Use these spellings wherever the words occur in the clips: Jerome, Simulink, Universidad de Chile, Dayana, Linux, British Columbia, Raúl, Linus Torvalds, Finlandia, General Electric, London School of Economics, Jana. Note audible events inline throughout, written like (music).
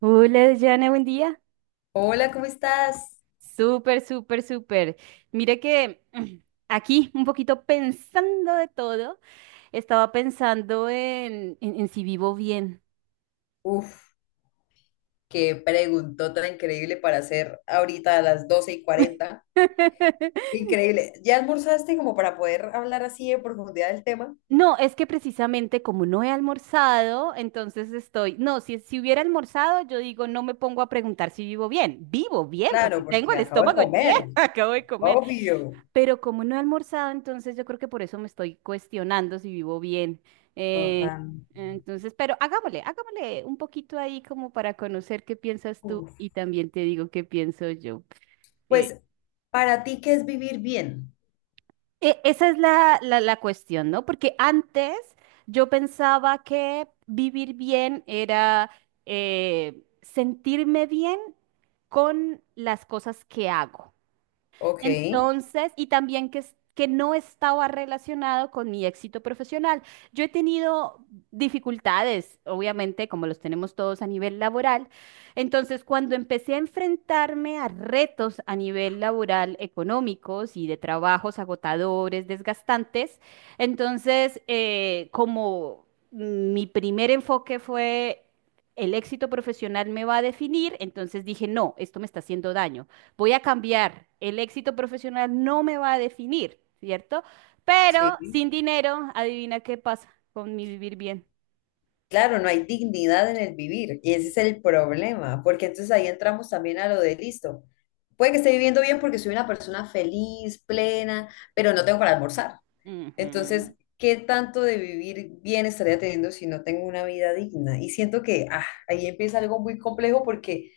Hola, Jana, buen día. Hola, ¿cómo estás? Súper, súper, súper. Mira que (clears throat) aquí, un poquito pensando de todo, estaba pensando en si vivo bien. Uf, qué preguntó tan increíble para hacer ahorita a las 12:40. (laughs) Increíble. ¿Ya almorzaste como para poder hablar así en profundidad del tema? No, es que precisamente como no he almorzado, entonces estoy, no, si hubiera almorzado, yo digo, no me pongo a preguntar si vivo bien. Vivo bien porque Claro, tengo porque el acabo de estómago lleno, comer. (laughs) acabo de comer. Obvio. Pero como no he almorzado, entonces yo creo que por eso me estoy cuestionando si vivo bien. Eh, Total. entonces, pero hagámosle un poquito ahí como para conocer qué piensas tú Uf. y también te digo qué pienso yo. Eh, Pues, ¿para ti qué es vivir bien? esa es la cuestión, ¿no? Porque antes yo pensaba que vivir bien era sentirme bien con las cosas que hago. Ok. Entonces, y también que no estaba relacionado con mi éxito profesional. Yo he tenido dificultades, obviamente, como los tenemos todos a nivel laboral. Entonces, cuando empecé a enfrentarme a retos a nivel laboral, económicos y de trabajos agotadores, desgastantes, entonces, como mi primer enfoque fue... El éxito profesional me va a definir, entonces dije, no, esto me está haciendo daño, voy a cambiar. El éxito profesional no me va a definir, ¿cierto? Pero Sí, sin dinero, adivina qué pasa con mi vivir bien. claro, no hay dignidad en el vivir y ese es el problema, porque entonces ahí entramos también a lo de listo. Puede que esté viviendo bien porque soy una persona feliz, plena, pero no tengo para almorzar. Entonces, Ujú. ¿qué tanto de vivir bien estaría teniendo si no tengo una vida digna? Y siento que ahí empieza algo muy complejo porque,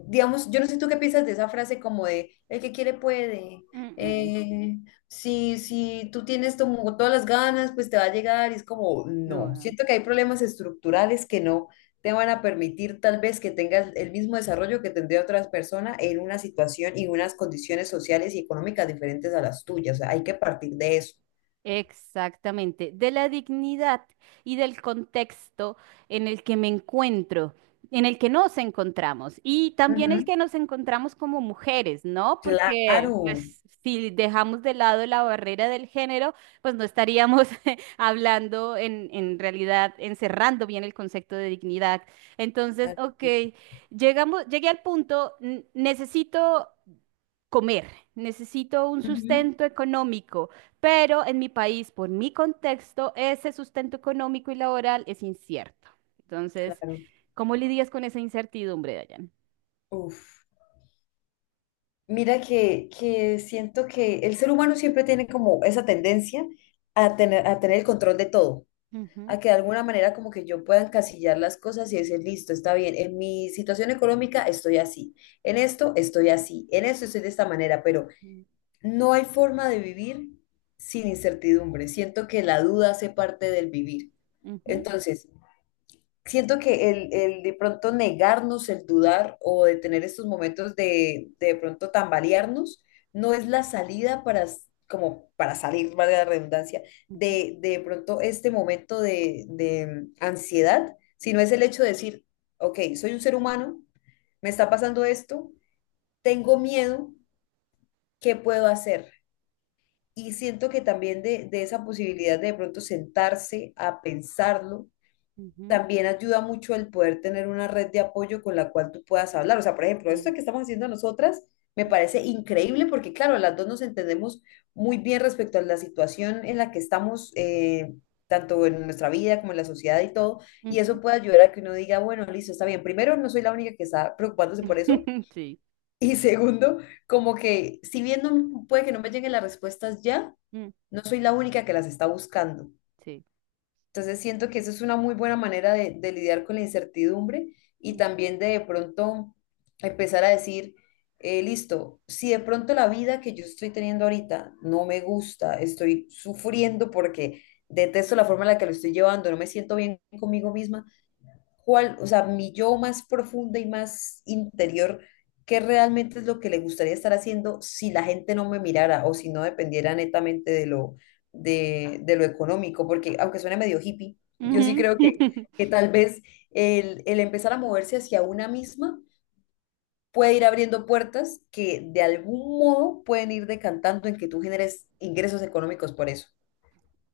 digamos, yo no sé tú qué piensas de esa frase como de el que quiere puede. Mm, mm. Eh, si tú tienes como todas las ganas, pues te va a llegar. Y es como, no, No. siento que hay problemas estructurales que no te van a permitir tal vez que tengas el mismo desarrollo que tendría otras personas en una situación y unas condiciones sociales y económicas diferentes a las tuyas. O sea, hay que partir de eso. Exactamente, de la dignidad y del contexto en el que me encuentro, en el que nos encontramos y también el Ujú. que nos encontramos como mujeres, ¿no? Porque Claro. pues, si dejamos de lado la barrera del género, pues no estaríamos (laughs) hablando en realidad, encerrando bien el concepto de dignidad. Entonces, ok, llegamos, llegué al punto, necesito comer, necesito un Ujú. sustento económico, pero en mi país, por mi contexto, ese sustento económico y laboral es incierto. Entonces, Claro. ¿cómo lidias con esa incertidumbre, Dayan? Uf. Mira que siento que el ser humano siempre tiene como esa tendencia a tener el control de todo, Ujú. a que de alguna manera como que yo pueda encasillar las cosas y decir, listo, está bien, en mi situación económica estoy así, en esto estoy así, en esto estoy de esta manera, pero Mm. no hay forma de vivir sin incertidumbre. Siento que la duda hace parte del vivir. Ujú. Entonces, siento que el de pronto negarnos, el dudar o de tener estos momentos de, pronto tambalearnos, no es la salida para, como para salir, valga la redundancia, Ujú. De pronto este momento de ansiedad, sino es el hecho de decir, ok, soy un ser humano, me está pasando esto, tengo miedo, ¿qué puedo hacer? Y siento que también de esa posibilidad de pronto sentarse a pensarlo Ujú. también ayuda mucho el poder tener una red de apoyo con la cual tú puedas hablar. O sea, por ejemplo, esto Mm. que estamos haciendo nosotras me parece increíble porque, claro, las dos nos entendemos muy bien respecto a la situación en la que estamos, tanto en nuestra vida como en la sociedad y todo. Ujú. Y Ujú. eso puede ayudar a que uno diga, bueno, listo, está bien. Primero, no soy la única que está preocupándose por eso. (laughs) (laughs) Sí. Y segundo, como que si bien puede que no me lleguen las respuestas ya, Mm. no soy la única que las está buscando. Sí. Entonces siento que eso es una muy buena manera de lidiar con la incertidumbre y Mm. también de pronto empezar a decir, listo, si de pronto la vida que yo estoy teniendo ahorita no me gusta, estoy sufriendo porque detesto la forma en la que lo estoy llevando, no me siento bien conmigo misma, cuál, o sea, mi yo más profunda y más interior, qué realmente es lo que le gustaría estar haciendo si la gente no me mirara o si no dependiera netamente de lo económico, porque aunque suene medio hippie, yo sí Ujú. creo (laughs) que tal vez el empezar a moverse hacia una misma puede ir abriendo puertas que de algún modo pueden ir decantando en que tú generes ingresos económicos por eso.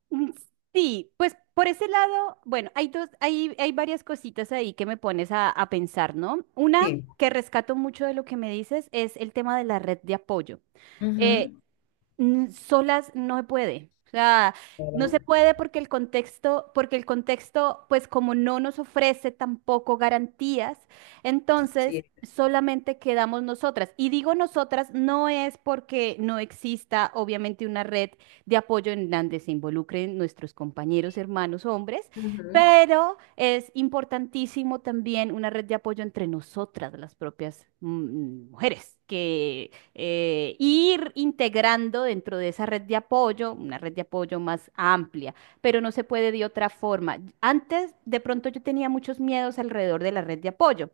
Mm. Sí, pues por ese lado, bueno, hay dos, hay varias cositas ahí que me pones a pensar, ¿no? Una Sí. que rescato mucho de lo que me dices es el tema de la red de apoyo. Eh, Ujú. solas no se puede. O sea, no se Claro, puede porque el contexto, pues como no nos ofrece tampoco garantías, sí. entonces solamente quedamos nosotras. Y digo nosotras, no es porque no exista obviamente una red de apoyo en donde se involucren nuestros compañeros, hermanos, hombres, Ujú. pero es importantísimo también una red de apoyo entre nosotras, las propias mujeres, que ir integrando dentro de esa red de apoyo, una red de apoyo más amplia, pero no se puede de otra forma. Antes, de pronto yo tenía muchos miedos alrededor de la red de apoyo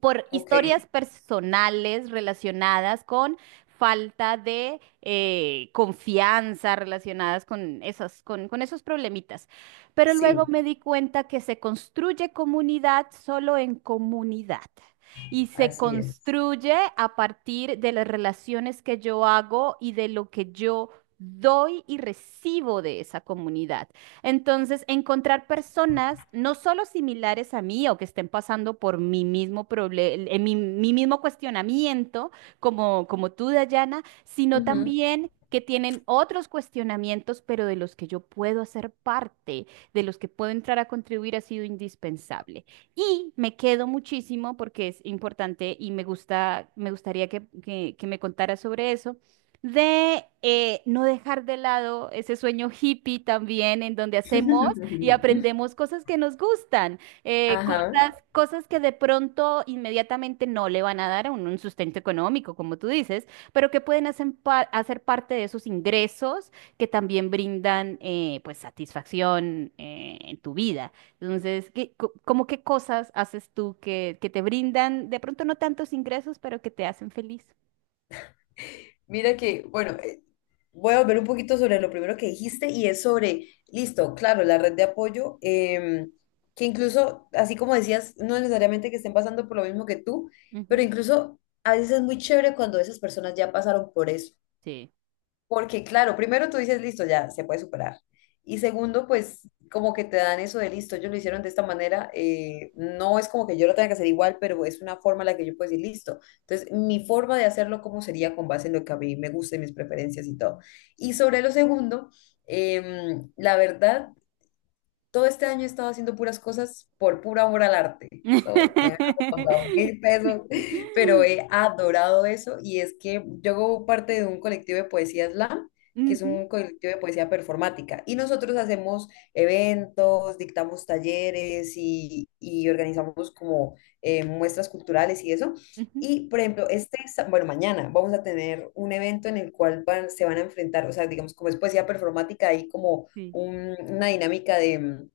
por Ok, historias personales relacionadas con falta de confianza, relacionadas con esas, con esos problemitas. Pero luego sí, me di cuenta que se construye comunidad solo en comunidad. Y se así es. construye a partir de las relaciones que yo hago y de lo que yo doy y recibo de esa comunidad. Entonces, encontrar personas no solo similares a mí o que estén pasando por mi mismo problema, mi mismo cuestionamiento, como, como tú, Dayana, sino Ujú. también que tienen otros cuestionamientos, pero de los que yo puedo hacer parte, de los que puedo entrar a contribuir, ha sido indispensable. Y me quedo muchísimo porque es importante y me gusta, me gustaría que me contaras sobre eso de no dejar de lado ese sueño hippie también, en donde hacemos y (laughs) aprendemos cosas que nos gustan, eh, co- Ajá. cosas que de pronto inmediatamente no le van a dar a uno un sustento económico, como tú dices, pero que pueden hacer, hacer parte de esos ingresos que también brindan pues satisfacción en tu vida. Entonces, ¿Cómo qué cosas haces tú que, te brindan de pronto no tantos ingresos, pero que te hacen feliz? Mira que, bueno, voy a volver un poquito sobre lo primero que dijiste y es sobre, listo, claro, la red de apoyo, que incluso, así como decías, no necesariamente que estén pasando por lo mismo que tú, pero Ujú. incluso a veces es muy chévere cuando esas personas ya pasaron por eso. Porque, claro, primero tú dices, listo, ya se puede superar. Y segundo, pues como que te dan eso de listo, ellos lo hicieron de esta manera, no es como que yo lo tenga que hacer igual, pero es una forma en la que yo puedo decir listo. Entonces, mi forma de hacerlo, ¿cómo sería con base en lo que a mí me gusta y mis preferencias y todo? Y sobre lo segundo, la verdad, todo este año he estado haciendo puras cosas por pura amor al (laughs) arte. So, me han Ujú. costado 1000 pesos, (laughs) pero he adorado eso y es que yo hago parte de un colectivo de poesía slam, que es un colectivo de poesía performática y nosotros hacemos eventos, dictamos talleres y organizamos como muestras culturales y eso. Ujú. Y, por ejemplo, bueno, mañana vamos a tener un evento en el cual se van a enfrentar, o sea, digamos, como es poesía performática, hay como Sí. Una dinámica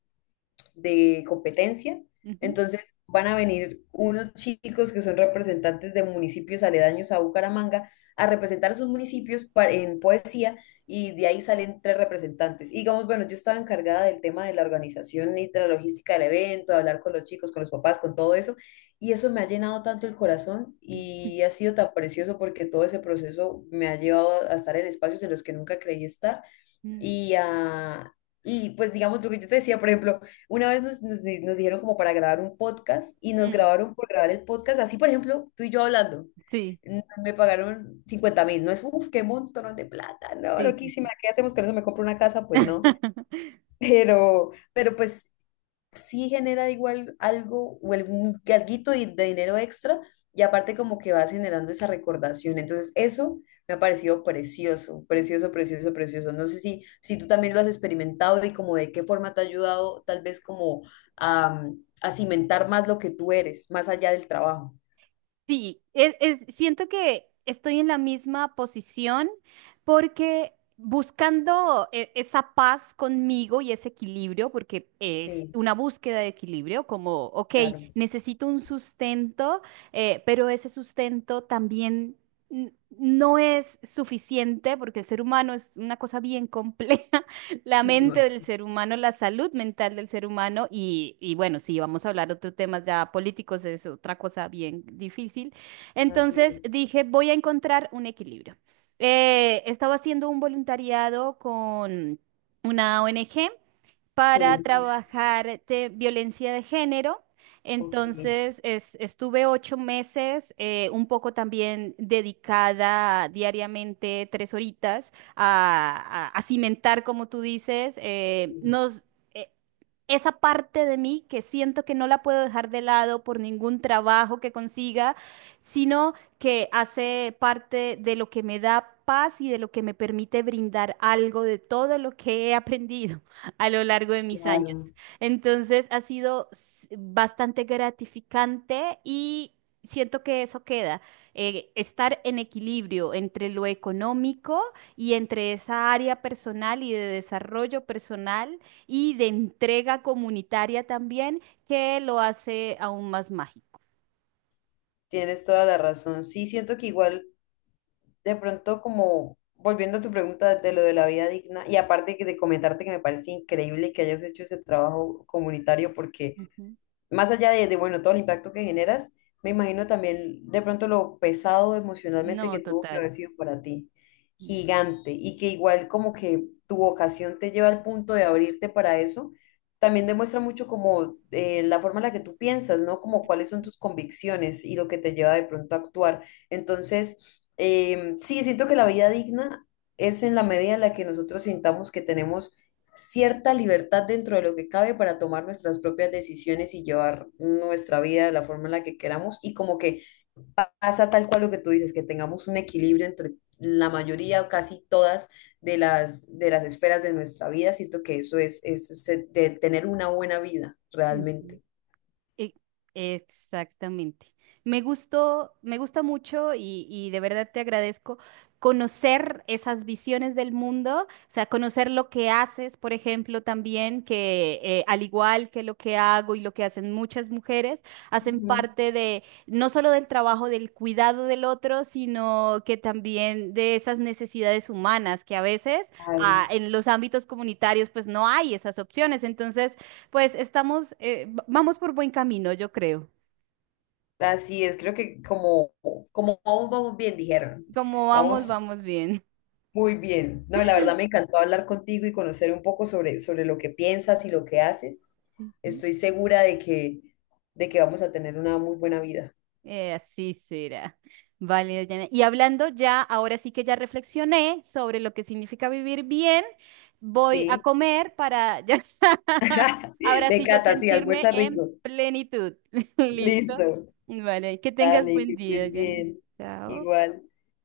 de competencia. Ujú. Entonces van a venir unos chicos que son representantes de municipios aledaños a Bucaramanga a representar a sus municipios en poesía y de ahí salen tres representantes. Y digamos, bueno, yo estaba encargada del tema de la organización y de la logística del evento, de hablar con los chicos, con los papás, con todo eso. Y eso me ha llenado tanto el corazón Ujú. y ha sido tan precioso porque todo ese proceso me ha llevado a estar en espacios en los que nunca creí estar y, y pues digamos lo que yo te decía, por ejemplo, una vez nos dijeron como para grabar un podcast y nos Mm. grabaron por grabar el podcast, así por ejemplo, tú y yo hablando. Sí, Me pagaron 50 000, no es, uff, qué montón de plata, no, sí, sí, loquísima, sí. ¿qué hacemos con eso? ¿Me compro una casa? Pues no, (laughs) pero pues sí genera igual algo o algún alguito de dinero extra y aparte como que vas generando esa recordación. Entonces eso me ha parecido precioso, precioso, precioso, precioso. No sé si, si tú también lo has experimentado y como de qué forma te ha ayudado tal vez como a, a cimentar más lo que tú eres, más allá del trabajo. Sí, es, siento que estoy en la misma posición porque buscando esa paz conmigo y ese equilibrio, porque es Sí, una búsqueda de equilibrio, como, ok, claro. necesito un sustento, pero ese sustento también no es suficiente porque el ser humano es una cosa bien compleja. (laughs) La mente del Demasiado. ser humano, la salud mental del ser humano y bueno, si vamos a hablar otros temas ya políticos, es otra cosa bien difícil. Así Entonces es. dije, voy a encontrar un equilibrio. Estaba haciendo un voluntariado con una ONG para Genial. trabajar de violencia de género. Ok, Entonces, estuve 8 meses, un poco también dedicada diariamente 3 horitas a cimentar, como tú dices, sí, eh, esa parte de mí que siento que no la puedo dejar de lado por ningún trabajo que consiga, sino que hace parte de lo que me da paz y de lo que me permite brindar algo de todo lo que he aprendido a lo largo de mis años. claro. Entonces ha sido bastante gratificante y siento que eso queda, estar en equilibrio entre lo económico y entre esa área personal y de desarrollo personal y de entrega comunitaria también, que lo hace aún más mágico. Tienes toda la razón. Sí, siento que igual, de pronto como volviendo a tu pregunta de lo de la vida digna, y aparte que de comentarte que me parece increíble que hayas hecho ese trabajo comunitario porque Ujú. más allá de, bueno, todo el impacto que generas, me imagino también de pronto lo pesado emocionalmente No, que tuvo que total. haber sido para ti, gigante, y que igual como que tu vocación te lleva al punto de abrirte para eso, también demuestra mucho como la forma en la que tú piensas, ¿no? Como cuáles son tus convicciones y lo que te lleva de pronto a actuar. Entonces, sí, siento que la vida digna es en la medida en la que nosotros sintamos que tenemos cierta libertad dentro de lo que cabe para tomar nuestras propias decisiones y llevar nuestra vida de la forma en la que queramos y como que pasa tal cual lo que tú dices, que tengamos un equilibrio entre la mayoría o casi todas de las esferas de nuestra vida. Siento que eso es, de tener una buena vida Ujú. realmente. E- Exactamente. Me gustó, me gusta mucho y de verdad te agradezco conocer esas visiones del mundo, o sea, conocer lo que haces, por ejemplo, también, que al igual que lo que hago y lo que hacen muchas mujeres, hacen Ujú. parte de no solo del trabajo del cuidado del otro, sino que también de esas necesidades humanas que a veces Ay, en los ámbitos comunitarios pues no hay esas opciones. Entonces, pues estamos, vamos por buen camino, yo creo. así es, creo que como, como vamos, vamos bien, dijeron. Como vamos, Vamos. vamos bien. Muy bien. No, la verdad me encantó hablar contigo y conocer un poco sobre, sobre lo que piensas y lo que haces. (laughs) Ujú. Estoy segura de que vamos a tener una muy buena vida. Así será. Vale, Dayana. Y hablando ya, ahora sí que ya reflexioné sobre lo que significa vivir bien, voy a Sí. comer para ya, (laughs) (laughs) ahora Me sí ya encanta, sí, sentirme almuerza en rico. plenitud. (laughs) ¿Listo? Listo. Vale, que tengas Dale, buen que día, estés Dayana. bien. Chao. Igual.